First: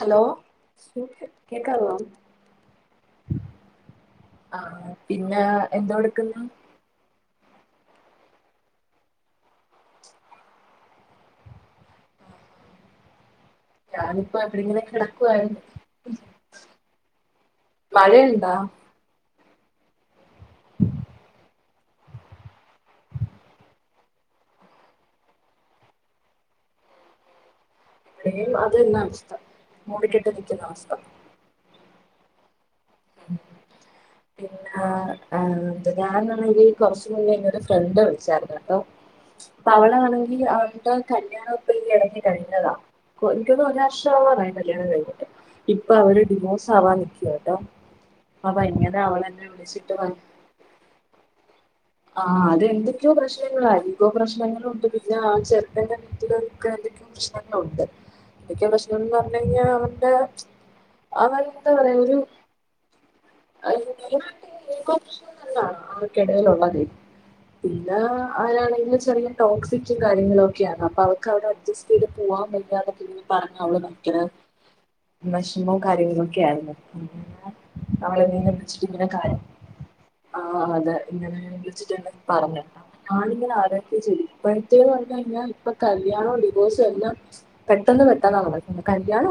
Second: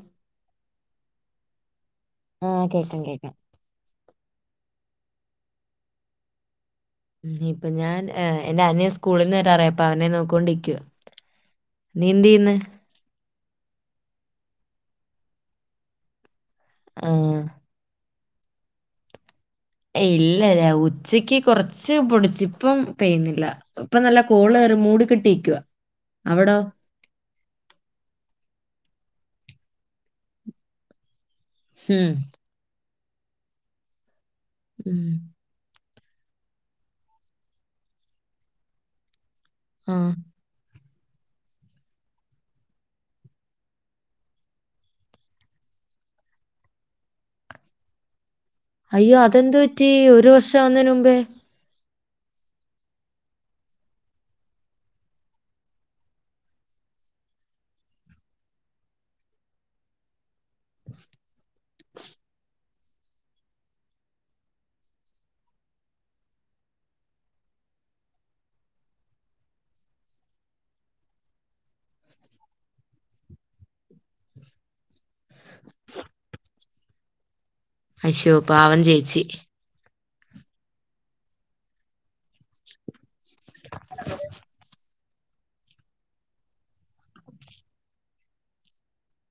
Hello കേക്കാവോ? ആ കേക്കാം കേക്കാം. ആ പിന്നെ എന്താ കൊടുക്കുന്നെ. ഇനി ഇപ്പ ഞാൻ എ എന്റെ അനിയൻ സ്കൂളിന്ന് വരാറയി അപ്പ അവനെ നോക്കോണ്ടിക്ക, നീ എന്ത് ചെയ്യ്ന്ന്. ഞാനിപ്പോ എവിടിങ്ങനെ കിടക്കുവാരുന്നു. ആ മഴയുണ്ടോ? ഇല് അല്ലല്ലെ ഉച്ചക്ക് കൊറ ച്ച് പൊടിച്ച് ഇപ്പം പെയ്യുന്നില്ല, ഇപ്പം നല്ല കോള് കേറി മൂടി കെട്ടിരിക്കുവാ, അവിടോ? [unintelligible] അതന്നെ അവസ്ഥ മൂടിക്കെട്ട് നിക്കുന്ന അവസ്ഥ. ഹം ഉ പിന്ന ഉം ആം ഞാനാണങ്കി കൊറച്ചു മുന്നെ ഇങ്ങോട്ടൊരു ഫ്രണ്ട് വിളിച്ചായിരുന്നു കേട്ടോ. അപ്പ ആഹ് അവളാണെങ്കി അവൾടെ കല്യാണം ഇപ്പ ഈ എടക്ക് കഴിഞ്ഞതാ, കൊ എനിക്കൊന്നുന്നു ഒരു വർഷാവാനായി കല്യാണം കഴിഞ്ഞിട്ട്, ഇപ്പോ അവര് ഡിവോഴ്സ് ആവാൻ നിക്കുവ കേട്ടോ. അപ്പൊ എങ്ങനെ അയ്യോ അവളെന്നെ അതെന്ത് പറ്റി വിളിച്ചിട്ട് ഒരു വർഷം ആവുന്നേന് മുമ്പേ? ആ അത് എന്തൊക്കെയോ പ്രശ്നങ്ങളധികോ പ്രശ്നങ്ങളുണ്ട് പിന്നെ ആ ചെറുക്കന്റെ [unintelligible] എന്തൊക്കെ പ്രശ്നങ്ങളുണ്ട് എന്തൊക്കെയോ പ്രശ്നങ്ങന്ന് പറഞ്ഞു കഴിഞ്ഞാ അവന്റെ അവൻ ത്താ പറയാ ഒരു അവക്കിടൽള്ളത് പിന്നെ അവരാണെങ്കില് ചെറിയ ടോക്സിറ്റും കാര്യങ്ങളും ഒക്കെ ആണ് അപ്പൊ അവക്ക് അവിടെ അഡ്ജസ്റ്റ് ചെയ്ത് പോവാൻ വയാതെ പിന്നെ പറഞ്ഞ അവള് മക്ക വിഷമവും കാര്യങ്ങളും ഒക്കെ ആയിരുന്നു പിന്നെ അയ്യോ പാവം ചേച്ചി ആ ഇപ്പൊ വിളിച്ചിട്ടാ പറഞ്ഞ് ആരൊക്കെ എന്തൊക്കെ പറഞ്ഞാലും കല്യാണം ഡിവോസും ഒക്കെ പെട്ടന്ന് പെട്ടന്ന് നടക്കുന്നത് കല്യാണം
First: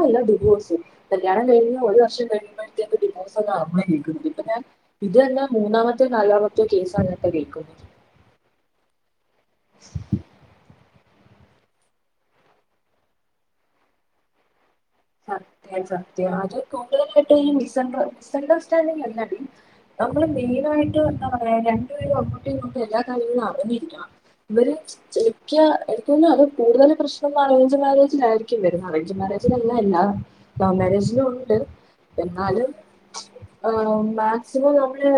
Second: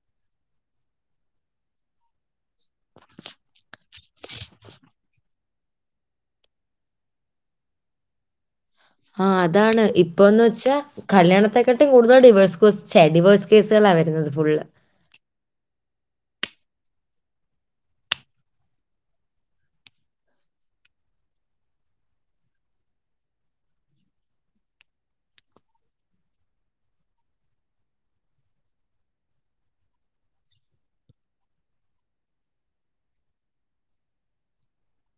കയിഞ്ഞ് ഒര് വർഷം ആവുമ്പോഴേക്കും ഡിവോസും ആയി അമ്മയും ഞാനും ഇത് തന്നെ മൂന്നാമത്തോ നാലാമത്തെയോ കേസാണ് ഇപ്പോ കേൾക്കുന്നത് ആഹ് അതാണ് ഇപ്പോന്ന് വെച്ചാ കല്യാണത്തെക്കാട്ടും കൂടുതൽ ഡിവേഴ്സ്സ് കൊച്ചെ ഡിവേഴ്സ് കേസേളാ വെരുന്നത് ഫുള്ള് സത്യം സത്യം അത് കൂടുതലായിട്ട് ഈ മിസ് മിസ്ണ്ടർസ്റ്റാൻഡിങ് എന്നാടി നമ്മള് മെയിനായിട്ട് എന്താ പറയാ രണ്ടു പേരും അങ്ങോട്ടും ഇങ്ങോട്ടും എല്ലാ കാര്യങ്ങളും അറിഞ്ഞിരിക്കണം ഇവര് [unintelligible] തെറ്റിയാ അത് കൂടുതല് പ്രശ്നം [unintelligible] അറേയ്ഞ്ച് മാരേജിലായിരിക്കും വെരുന്നത് അറേഞ്ച് മാരേജി ല്ല ല്ല ലവ് മാരേജിലൂ ഉണ്ട്. എന്നാലും മാക്സിമം നമ്മള്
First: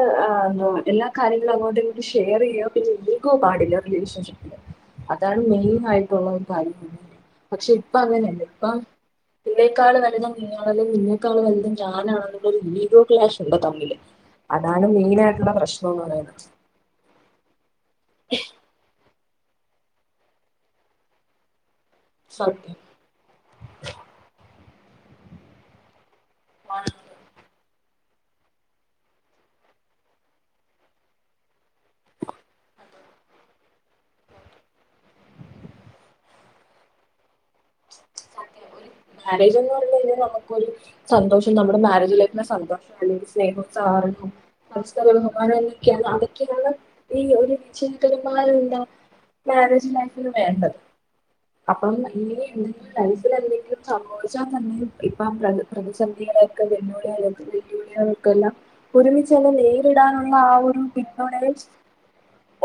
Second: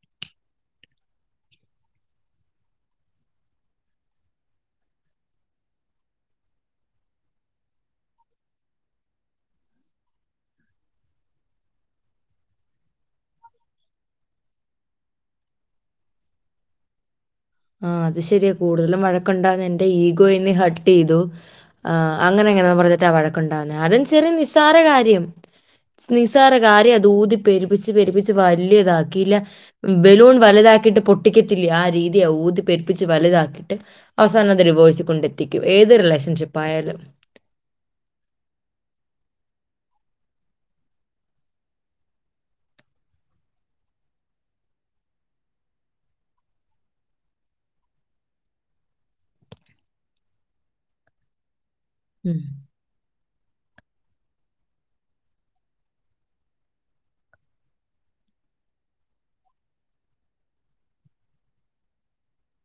എല്ലാ എ കാര്യങ്ങളും അങ്ങോട്ടു ഇങ്ങോട്ട് ഷെയർ ചെയ്യും. പിന്നെ ഈഗോ പാടില്ല റിലേഷൻഷിപ്പില് അതാണ് മെയിൻ ആയിട്ടുള്ള ഒരു കാര്യം. പക്ഷെ ഇപ്പ അങ്ങനെല്ല. ഇപ്പ നിന്നെക്കാള് നല്ലത് നീയാണെല്ലെ നിന്നെക്കാളു വല്ത് ഞാനാണ്ന്നു ള്ളൊരു ഈഗോ ക്ലാഷ് ഇണ്ട് തമിയില് അതാണ് മെയിനായിട്ട്ള്ള പ്രശ്നൊന്ന് പറയുന്നത് ആഹ് അത് ശെരിയ കൂടുതലും വഴക്ക് കണ്ടോ നിന്റെ ഈഗോയിന്ന് ഹട്ട് എയ്തു ആഹ് അങ്ങന അങ്ങനെ സത്യം പറഞ്ഞിട്ടാ വഴക്കുണ്ടാവുന്നേ അതും ചെറ്യനിസ് നിസാര കാര്യം നിസാരകാര്യാ തൂതിപ്പെരും പെരുപ്പിച്ച പെരിപ്പിച്ച് വലിയതാക്കിയില്ല ബലൂൺ വലുതാക്കിയിട്ട് പൊട്ടിക്കത്തില്ലെ ആ രീതി ഊതി പെരിപ്പിച്ച് വലുതാക്കിട്ട് അവസാന അത് ഡിവെഴ്സ്കൊണ്ടെ ത്തിക്കും ഏത് റിലേഷൻഷിപ്പായാലും സത്യം ഒരു മാരേജ് എന്ന് പറഞ്ഞ കഴിഞ്ഞാൽ നമുക്കൊരു സന്തോഷം നമ്മുടെ മാരേജ് ലൈഫിലെ സന്തോഷം അല്ലെങ്കിൽ സ്നേഹവും സഹകരണവും മസ്റ്റ് ബഹുമാനം എന്നൊക്കെയാണ് അതൊക്കെയാണ് ഈ ഒരു വിജയകരമായ മാരേജ് ലൈഫന് വേണ്ടത് അപ്പം ഈ ഉം. ലൈഫിലെന്തെങ്കിലും സമോർജം തന്നെ ഇപ് ഇപ്പം പ്രതി പ്രതിസന്ധികളെയൊക്കെ വെല്ലുവിളിളൊക്കെ വെല്ലുവിളികളൊക്കെ എല്ലാം ഒരുമിച്ചുള്ള നേരിടാനുള്ള ആ ഒരു പിന്തുണൽ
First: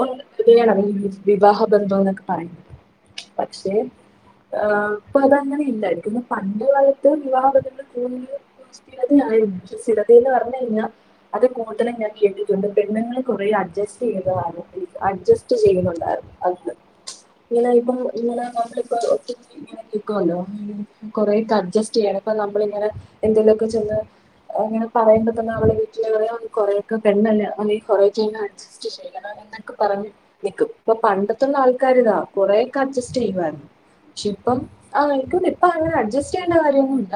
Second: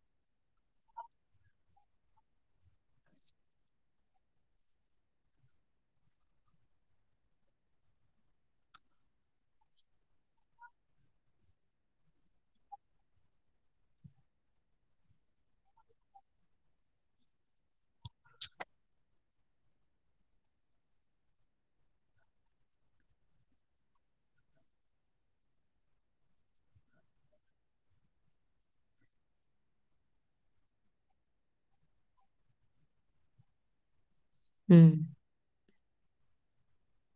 ഒന്ന് [unintelligible] ഈ വിവാഹ ബന്ധം എന്നൊക്കെ പറയുന്നത്, പക്ഷേ ഏ ഇപ്പോ അതങ്ങനെ ഇല്ലല്ലോ. പിന്നെ പണ്ട് കാലത്ത് വിവാഹ [unintelligible] സ്ഥിരതയായിരുന്നു, സ്ഥിരത എന്ന് പറഞ്ഞ് കഴിഞ്ഞാൽ അത് കൂട്ടല ഞാൻ കേട്ടിട്ടുണ്ട് പെണ്ണങ്ങൾ കൊറ അഡ്ജസ്റ്റ് ചെയ്തതാരുന്നു, അഡ്ജസ്റ്റ് ചെയ്യുന്നുണ്ടായിരുന്നു അന്ന്, ഇങ്ങനെ ഇപ്പ ഇങ്ങനെ നമ്മളിപ്പോ ഒറ്റക് ഇങ്ങനെ കേക്കുമല്ലോ. കൊറെേയൊക്കെ അഡ്ജസ്റ്റ് ചെയ്യണം ഇപ്പൊ നമ്മള ഇങ്ങനെ എന്തെങ്കലുമൊക്കെ ചെന്ന് ഇങ്ങനെ പറയുമ്പോ തന്നെ നളടെ വീട്ടില കൊറെയൊക്കെ പെണ്ണല്ല അല്ലെ കൊറെൊക്കെെ അഡ്ജസ്റ്റ് ചെയ്യണം എന്നൊക്കെ പറഞ്ഞ് നക്കും ഇപ്പൊ പണ്ടത്തുള്ള ആൾക്കാാര് ഇതാ കൊറെേൊക്കെ അഡ്ജസ്റ്റ് ചെയ്യുായിരുന്നു പക്ഷ ഇപ്പം ഉം. ആവർക് നിക്ക് ഇപ്പോഅങ്ങനെ അഡ്ജസ്റ്റ് ചെയ്യേണ്ട കാര്യൊന്നുമി ഇല്ല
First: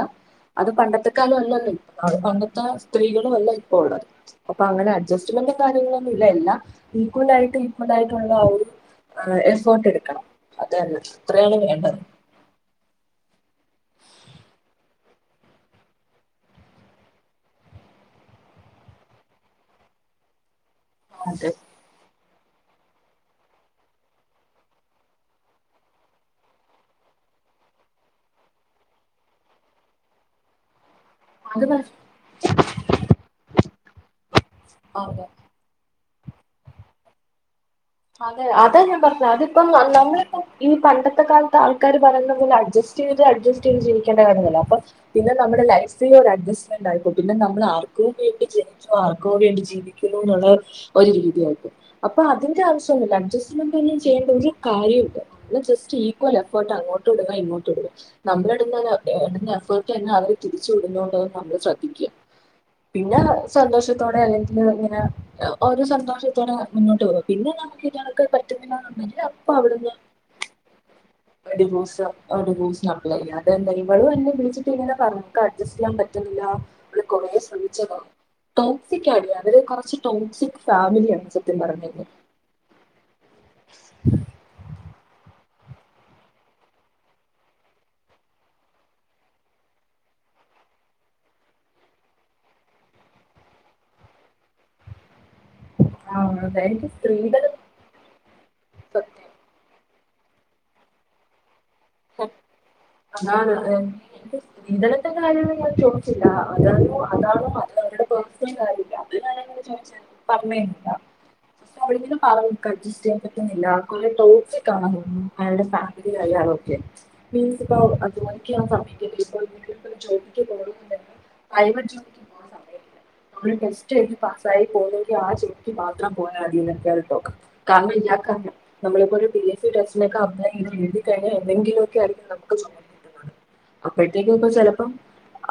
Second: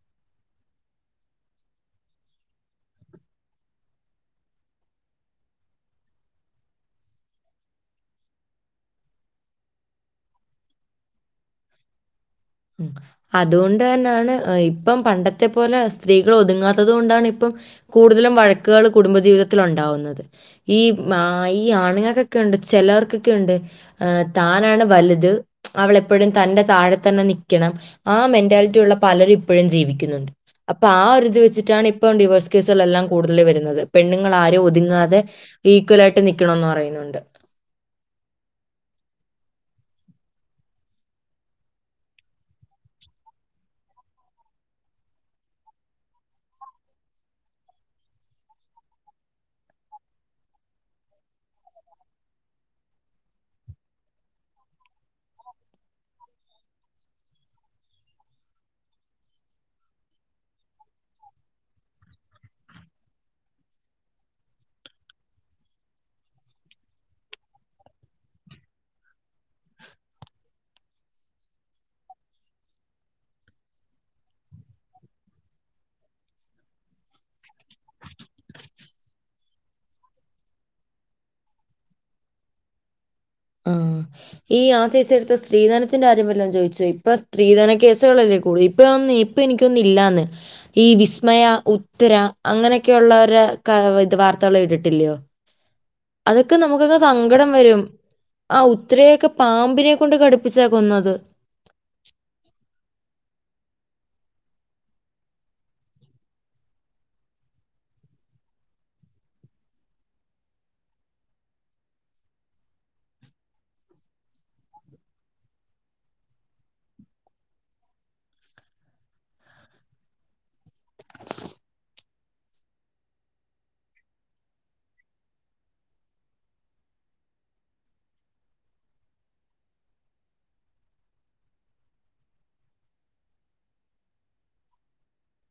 അത് പണ്ടത്ത്കാല അല്ലല്ല ഇ പണ്ടത്തെ സ്ത്രീകളും അല്ല ഇപ്പ ഉള്ളത് അപ്പൊ അങ്ങനെ അഡ്ജസ്റ്റ്മെന്റ് കാര്യങ്ങളൊന്നും ഇല്ല എല്ലാം ഈക്കലആയിട്ടും ഈക്കലായിട്ടുള്ള ആ ഒരു എഫേർട്ട് എടുക്കണം അതല്ല അത്രയാണ് വേണ്ടത് അതുകൊണ്ട് തന്നെയാണ് ഇപ്പം പണ്ടത്തെ പോലെ സ്ത്രീകൾ ഒതുങ്ങാത്തത് കൊണ്ടാണ് ഇപ്പം കൂടുതലും വഴക്കുകൾ കുടുംബജീവിതത്തിൽ ഉണ്ടാവുന്നത് ഈ ആ അതെ ഈ ആണു ഓക്കെ ഓകെണ്ട് ചിലവർക്കൊക്കെ ഉണ്ട് താനാണ് വലുത് അവളെപ്പോഴും തന്റെ താഴെ തന്നെ നിക ണം ആ മെന്റാലിറ്റി ഉള്ള പലരും ഇപ്പോഴും ജീവിക്കുന്നുണ്ട് അപ്പൊ ആ ഒരുതി അത് വെച്ചിട്ടാണ് മനസ്സി- ഇപ്പം ഡിവോഴ്സ് കേസുകളെല്ലാം കൂടുതൽ വരുന്നത് പെണ്ണുങ്ങൾാരരും ഒതുങ്ങാതെ അതെ ഈ കലായിയിട്ട് നിക്കണന്ന് പറയുന്നുണ്ട് അതെ അതാ ഞാൻ പറഞ്ഞത് അതിപ്പം നമ്മളിപ്പ ഈ പണ്ടത്തെ കാലത്ത് ആൾക്കാാര് പറയുന്നെ അഡ്ജസ്റ്റ് ചെയ്ത് അഡ്ജസ്റ്റ് ചെയ്ത് ജീവിക്കേണ്ട കാര്യല്ല അപ്പൊ പിന്നെ നമ്മുടെ ലൈഫില് അഡ്ജസ്റ്റ്മെന്റ് ആയിപ്പോ പിന്നെ നമ്മൾ ആർക്കും വേണ്ടി ജനിച്ചു ആർക്കും വേണ്ടി ജീവിക്കുന്നു എന്നുള്ള ഒരു രീതിയയിപ്പോും അപ്പൊ അതിന്റെ ആവശ്യ അഡ്ജസ്മെന്റ് തന്ന ചെയ്യേണ്ട ഒരു കാര്യമുണ്ട് നമ്മള് ജസ്റ്റ് ഈക്വൽ എഫേർട്ട് അങ്ങോട്ട്ടുക്ക ഇങ്ങോട്ട്ടുക്ക നമ്മൾ ഇട ഇടുന്ന എഫേർട്ട് തന്നെ അവര് തിരിച്ചു വിടുന്നുണ്ടോന്ന് നമ്മള് ശ്രദ്ധിക്കും പിന്നെ സന്തോഷത്തോടെ അല്ലെങ്കിൽ ഇങ്ങനെ ഓരോ സന്തോഷത്തോടെ മുന്നോട്ട് പോക പിന്നെ ഇയാൾക്ക് പറ്റുന്നേ അപ്പൊ അവിടുന്ന് ഡിവോഴ്സ് ഡിവോഴ്‌സിന് അപ്ലൈ യ്യാ അതെന്താ ഇവള് എന്നെ വിളിച്ചിട്ട് ഇങ്ങെനെ പറഞ്ഞ ൻക് അഡ്ജസ്റ്റ് ചെയ്യാൻ പറ്റുന്നില്ല അവള് കൊറേ ശ്രമിച്ചതാ ടോക്സിക്കാ അവര് കൊറച്ചു ടോക്ക്സിക് ഫാമിലിയാ ണ് സത്യം പറഞ്ഞ ആ ഈ ആദ്യേ ഇജ എടുത്ത സ്ത്രീധനത്തിന്റെ കാര്യം വല്ലും ചോദിച്ചു ഇപ്പൊ സ്ത്രീധന കേസുകളല്ലേ കൂടുതൽ ഇപ്പൊന്ന് ഇപ്പൊ എനിക്കൊന്നും ഇല്ലാന്ന് ഈ വിസ്മയ ഉത്തര അങ്ങനൊക്കെ ഉള്ളവരെക്കെ ഇത് വാർത്തകൾ കേട്ടിട്ടില്ലയോ ആഹ് അതൊക്കെ അതെ എനിക്ക് നമുക്കൊക്കെ സങ്കടം സ്ത്രീധനം വരും. ആ സത്യം ഉത്രയൊക്കെ പാമ്പിനെ കൊണ്ട് കടിപ്പിച്ചാ കൊന്നത് ആ താണ് ഇന്നലെത്തെകാര്യങ്ങൾ ഒന്നുംഞാൻ ചോദിച്ചില്ല അതാണോ അതാണോ അത് അവടെ പേഴ്സണൽ കാര്യമില്ല അത് കാര്യ ചോദിച്ച പറഞ്ഞരുന്നില്ല പക്ഷെ അവവിടെെങ്കിലും അഡ്ജസ്റ്റ് ചെയ്യാൻ പറ്റുന്നില്ല കുറെ ടോക്സിക് അണ്അയാളുടെ ഫാമിലി കാര്യണോ [unintelligible] [unintelligible] ടെസ്റ്റ്എഴുതി പസായി മാത്രം പോയാൽധോ കാരണം ഇല്ല കാരണം നമ്മളിപ്പോ ഒരു പി എസ് സി ടെസ്റ്റിനൊക്കെ അപ്ലൈ ചെയ് എഴുതിക്കഴിഞ്ഞ [unintelligible] എന്തെങ്കിലും ഒക്കെ ആയിരിക്കും നമുക്ക് സമയം കിട്ടുന്നത് അപ്പോഴത്തേക്കൊക്ക ചിലപ്പം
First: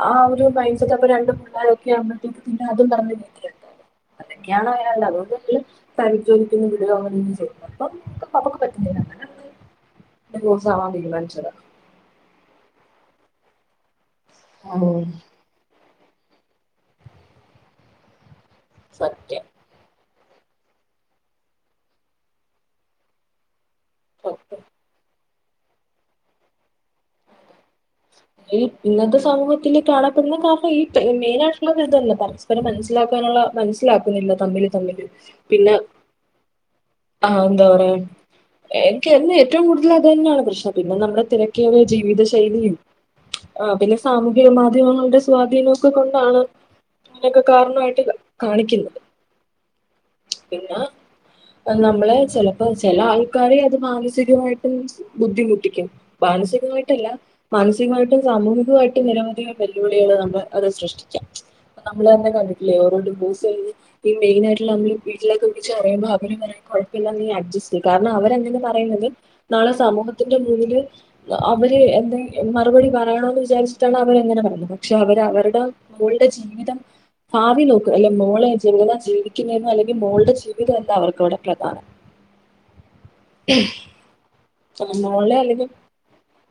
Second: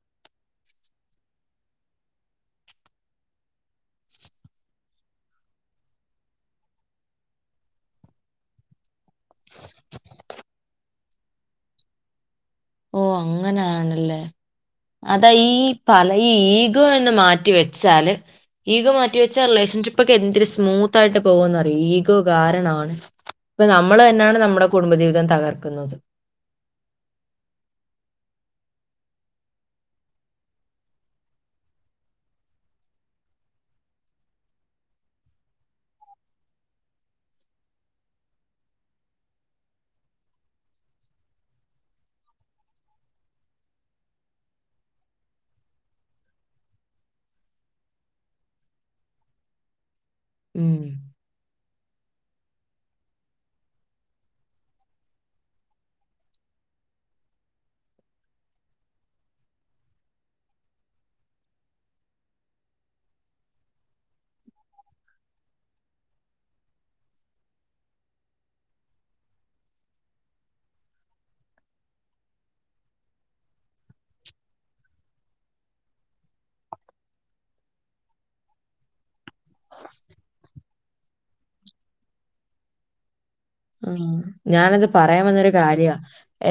ആ ഒരു മൈൻഡ് സെറ്റ് അപ്പൊ രണ്ട്പിള്ളാരൊക്കെ ആകു മ്പഴത്തേക്ക് പിന്നെ അതും പറഞ്ഞ രീതിൽണ്ടും അതൊക്കെയാണ് അയാള അതുകൊണ്ട്ങ്കിലും പരിചോദിക്കുന്നു വി അങ്ങനന്ന ചെയ്യ അപ്പ അവമുക്ക് പറ്റ അങ്ങനെ ചാവാൻ തീരുമാനിച്ചത് അങ്ങനാണ് ല്ലേ അതാ ഈ പല ഈ ഈഗോ എന്ന് മാറ്റി വെച്ചാല് ഈഗോമാറ്റിവെച്ച സത്യം റിലേഷൻഷിപ്പ് ഇപ്പൊക്കെ എന്തിരു സ്മൂത്ത് ആയിട്ട് പോവുന്ന് അറിയോഈഗോ കാരണാണ് ഇപ്പ നമ്മൾ തന്നാണ് നമ്മുടെ കുടുംബജീവിതം തകർ- ക്ക്ന്നത് ഈ ഇന്നത്തെ സമൂഹത്തിൽ കാണപ്പെടുന്ന കാരണം ഈ മെയിൻ ആയിട്ടുള്ളത് ഇതന്നെ പരസ്പരം മനസ്സിലാക്കാനുള്ള മനസ്സിലാക്കുന്നില്ല തമ്മിൽ തമ്മില് പിന്നെ ആ ഉന്താ പറയാന് എന്ക്ക് എനെ ഏറ്റവും കൂടുതൽ അത് തന്നെയാണ് പ്രശ്നം പിന്നെ നമ്മുടെ തിരക്കേറിയ ജീവിത ശൈലിയും ആ പിന്നെ സാമൂഹിക മാധ്യമങ്ങളുടെ സ്വാധീനം ഒക്കെ കൊണ്ടാണ് ഇതിൻ്റൊക്കെ കാരണായിട്ട് കാണിക്കുന്നത് പിന്നാ ഉം ആ ന്നമ്മള് ചിലപ്പോ ചില ആൾക്കാരെ അത് മാനസികമായിട്ടും ബുദ്ധിമുട്ടിക്കും മാനസികമായിട്ടല്ല മാനസികമായിട്ടും സാമൂഹികമായിട്ടും നിരവധി വെല്ലുവിളികൾ നമ്മള് അത് സൃഷ്ടിചാ നമ്മള് ന്നെ കണ്ടിട്ടില്ലേ ഓരോ ഡിവോയ്സ് എഴുതി ഈ മെയിനായിട്ടുള്ള നമ്മള് വീട്ടിലേക്ക് വിളിച്ച് പറയുമ്പോൾ അവര് പറയും കോഴപ്പല്ല നീ അഡ്ജസ്റ്റ് ചെയ്യ് കാരണം അവരങ്ങനെ പറയുന്നത് നാളെ സമൂഹത്തിന്റെ മുന്നില് അവര് എന്തങ്കി മറുപടി പറയണോന്ന് വിചാരിച്ചിട്ടാണ് അവരങ്ങനെ പറയുന്നത് പക്ഷെ അവര് അവരുടെ മോളുടെ ജീവിതം ഭാവി നോക്കുക അല്ലെ മോളെ ജനുവിന ജീവിക്കുന്നന്ന് അല്ലെങ്കിൽ മോളുടെ ജീവിതം എല്ല അവർക്ക് അവിടെ പ്രധാനം ആ ഞാനത് പറയാൻ മോളെ വന്നൊരു അല്ലെങ്കിൽ കാര്യാ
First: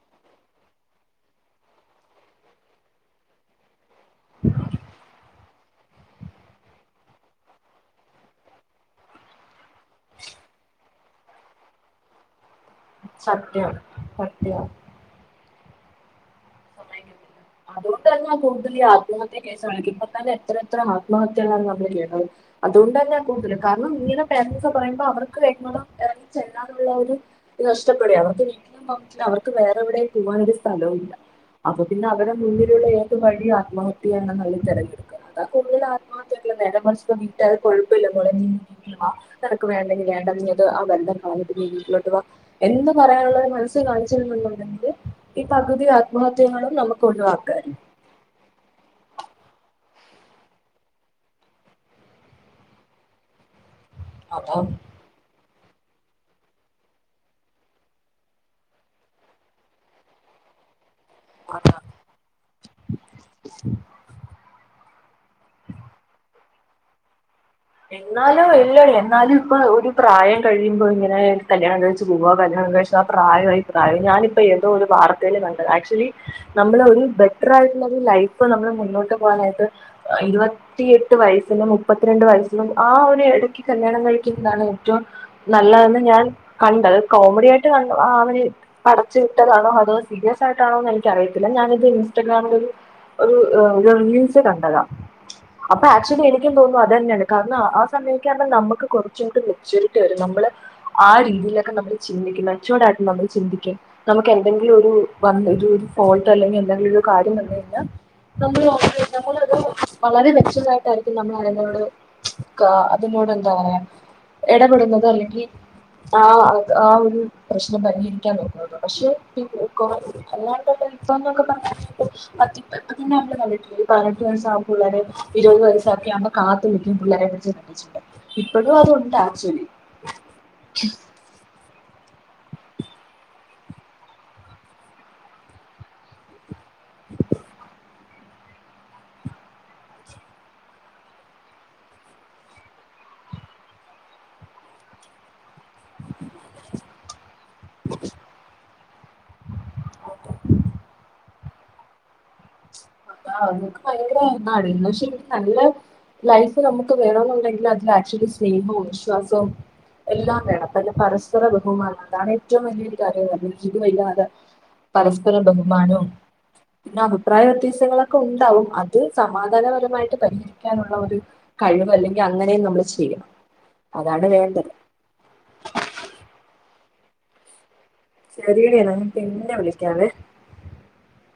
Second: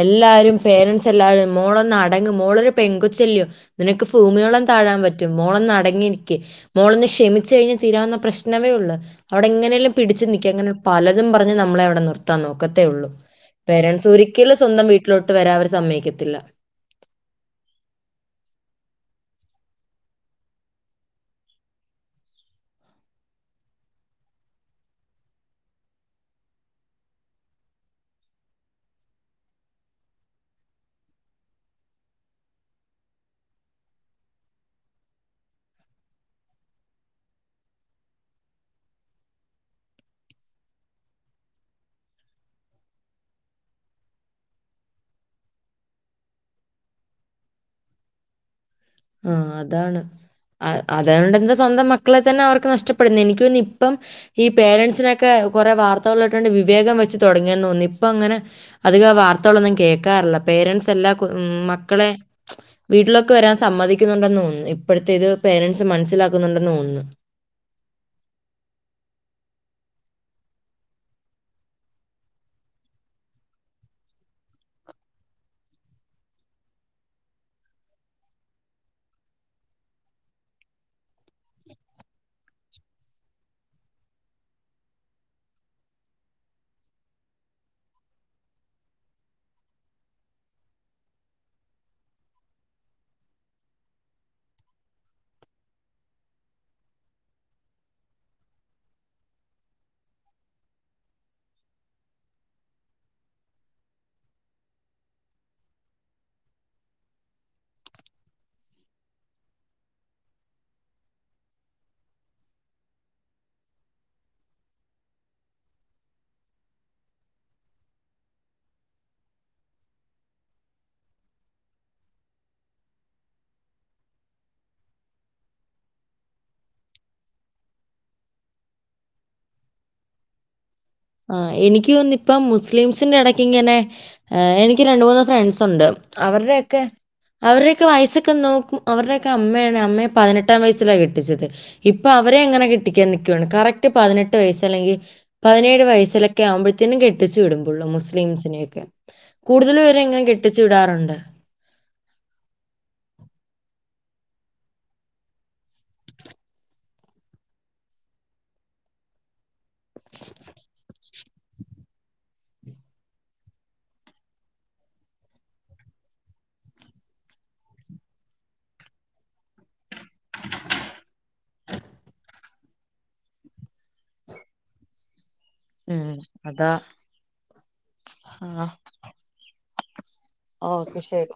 എല്ലാരും പേരൻസ് എല്ലാവാരരും മോളൊന്ന് അടങ് മോളൊരു പെൺകൊച്ചല്യോ നിനക്ക് ഭൂമിയോളം താഴാം പറ്റും മോളൊന്ന് അടങ്ങിയിരിക്ക് മോളൊന്ന് ക്ഷമിച്ചു കഴിഞ്ഞാ തീരാവുന്ന പ്രശ്നമേ ഒള്ളൂ അവിടെ ഇങ്ങനെല്ലാം പിടിച്ച് നിക്ക് അങ്ങന പലതും പറഞ് നമ്മളെ അവ്ടങ് നിർത്താൻ നോ ക്കത്തേ ഒള്ളൂ സത്യം പേരൻസ് ഒരിക്കലും സത്യം സ്വന്തം വീട്ടിലോട്ട് വരാ അവര് സമ്മയ്ക്കത്തില്ല അതുകൊണ്ട് തന്നെയാ കൂടുതല് ഈ ആത്മത്യ കേസുകൾ കാണിക്കുന്നെ ഇപ്പൊ തന്നെ എത്ര എത്ര ആത്മഹത്യകളാണ് നമ്മള് കേട്ടത് അതുകൊണ്ട് തന്നെ കൂടുതല് കാരണം ഇങ്ങനെ പേരൻസ് ഒക്കെപറയുമ്പോ അവർക്ക് അയ്ന് മാത്രം ചെല്ലാന്ന്ള്ളൊരു ഒര് നഷ്ടപ്പെടാണ് അവർക്ക് വീട്ടിലും അവർക്ക് വേറെവിടെ പോവാനൊ ഒരു സ്ഥലോം ഇല്ല അപ്പൊ പിന്നെ അവ മുന്നിലുള്ള ഏത് വഴിയും ആത്ഹത്യയാണ്ന്ന്ള്ളത് തിരഞ്ഞെടുക്ക അതാ കൂടുതൽ ആത്മഹത്യ നേരേ മറിച്ച് അത് വിട്ടാ കൊഴപ്പല്ല മോളേ നീ വാ നിനക്ക് വേണ്ടെങ്കിൽ വേണ്ട നീ അത് ആ ബന്ധം കളഞിട്ട് നീ വീട്ടിലോട്ട് വാ എന്ന് പറയാനുള്ളോരു മനസ്സ് കാണിച്ചീരു ന്നുണ്ടെങ്കില് ഈ പകുതി ആത്മഹത്യകളും നമുക്ക് കൊടു ആക്കൽ ആ അതാണ് അത അതൊണ്ട് എന്താ സ്വന്തം മക്കളെ തന്നെ അവർക്ക് നഷ്ടപ്പെടുന്നു എന്ക്കോന്നു ഇപ്പം ഈ അതാ പേരൻസി നൊക്കെ [unintelligible] കൊറെേ വാർത്തകളേ ട്ടോണ്ട് വിവേകം വെച്ച് തുടങ്ങി യന്നോന്നി ഇപ്പ അങ്ങനെ അധികം വാർത്തകളൊന്നും കേൾക്കാറില്ല പേരൻസ് എല്ലാം ക് ഉം മക്കളെ വീട്ടിലേക്ക് വരാ സ സമ്മതിക്കുന്നുണ്ടെന്ന് തോന്നുന്നു ഇപ്പോഴത്തേത് പേരൻറ്സ് മനസ്സിലാക്കുന്നുണ്ടെന്ന് തോന്നുന്നു എന്നാലും എല്ല എന്നാലും ഇപ്പൊ ഒരു പ്രായം കഴിയുമ്പോ ഇങ്ങനെ കല്യാണം കഴിച്ച് പോവ കല്യാണം കഴിച്ച ആ പ്രായമായി പ്രായം ഞാനിപ്പോ ഏതോ ഒരു വാർത്തൽ കണ്ടത് ആക്ച്വലി നമ്മള ഒരു ബെറ്റർ ആയിട്ടുള്ള ഒരു ലൈഫ് നമ്മൾ മുന്നോട്ട് പോകാനായിട്ട് ഇരുപത്തിയെട്ട് വയസ്സിന് മുപ്പത്തിരണ്ട് വയസ് ആ ഒരു ഇടയ്ക്ക് കല്യാണം കഴിക്കുന്നതാണ് ഏറ്റവും നല്ലതെന്ന് ഞാൻ കണ്ടത് കോമഡി ആയിട്ട് ക അവന് പഠച്ചു വിട്ടതാണോ അതോ സീരിയസ് ആയിട്ടാണോന്ന് എനിക്ക അറിയത്തില്ല ഞാനിത് ഇൻസ്റ്റാഗ്രാമിൽ ഒരു ഒരു റീൽസ് കണ്ടതാണ് അപ്പൊ ആക്ച്വലി എനിക്കും തോന്നും അത് തന്നെയാണ് കാരണം ആ സമയൊക്കെ ആകുമ്പോൾ നമുക്ക് കുറച്ച കൂടി മെച്യൂരിറ്റി വരും നമ്മള് ആ രീതിയിലൊക്കെ നമ്മൾ ചിന്തിക്കും മെച്യുവർഡ് ആയിട്ട് നമ്മള് ചിന്തിക്കും നമുക്ക് എന്തെങ്കിലും ഒരു വ ഒരു ഫോൾട്ട് അല്ലെങ്കിൽ എന്തെങ്കിലും ഒരു കാര്യം വന്ന കഴിഞ്ഞാൽ നമ്മ നമ്മളത് വളരെ മെച്ചതായിട്ടായിരിക്കും നമ്മൾ ആതിനൊണ്ട് അതിനോട് എന്താ പറയാ ഇടപെടുന്നത് അല്ലെങ്കിൽ ആ ആ ഒരു പ്രശ്നം പരിഹരിക്കാൻ നോക്കുന്നത്. പക്ഷെ അല്ലാണ്ടുള്ള ഇപ്പന്നൊക്കെ പറഞ്ഞ അന്നെ നമ്മള് കണ്ടിട്ടില്ലേ പതിനെട്ട് വയസ്സ പിള്ളേരെ ഇരുപത് വയസ്സാക്കാകുമ്പോൾ കാത്ത് നി പിള്ളേരെ പിടിച്ചു കെട്ടിച്ചിട്ട്, ഇപ്പളും അതുണ്ട് ആക്ച്വലി ആ എനിക്ക് തോന്നി ഇപ്പം മുസ്ലിംസിന്റെ ഇടയ്ക്ക് ഇങ്ങനെ എനിക്ക് രണ്ട് മൂന്ന് ഫ്രണ്ട്സ് ഉണ്ട് അവരുടെ ക്കെ അവരുടെക്കെ വയസ ന അവരുടെക്കെ അമ്മ അമ്മയ പതിനെട്ടാം വയസിലാണ് കെട്ടിച്ചത്. ഇപ്പൊ അവരെ അങ്ങനെ കെട്ടിക്കാൻ നിക്കാണ് കറക്റ്റ് പതിനെട്ട് വയസ്സ് അല്ലെങ്കിൽ പതിനെ വയസൊക്കെ ആകുമ്പോഴത്തേും കെട്ടു വിടും പോലും മുസ്ലിംസിനെയൊക്കെ കൂടുതൽ ഇവരെ ഇങ്ങനെ കെട്ടിച്ചു വിടാറുണ്ട് ആ അതൊക്കെ ഭയങ്കരാണ് പക്ഷെ എനിക്ക് നല്ല ലൈഫ് നമുക്ക് വേണെന്നുണ്ടെങ്കിൽ അതിൽ ആക്ച്വലി സ്നേഹവും വിശ്വാസവും എല്ലാം വേണം അപ്പം പരസ് ബഹുമാനം അതാണ് ഏറ്റവും വലിയരു കാര്യം [inaudible] പരസ്പര ബഹുമാനവും പിന്നെ അഭിപ്രായ വ്യത്യസങ്ങളൊക്കെ ഉണ്ടാവും. അത് സമാധാനപരമായിട്ട് പരിഹരിക്കാനുള്ള ഒരു കഴിവ് അല്ലെങ്കിൽ അങ്ങനെയും നമ്മള് ചെയ്യണം. അതാണ് വേണ്ടത് ഉം അതാ ശെരിയാണ് പിന്നെ വിളി ക്കാവേ ഓക്കെ ശരി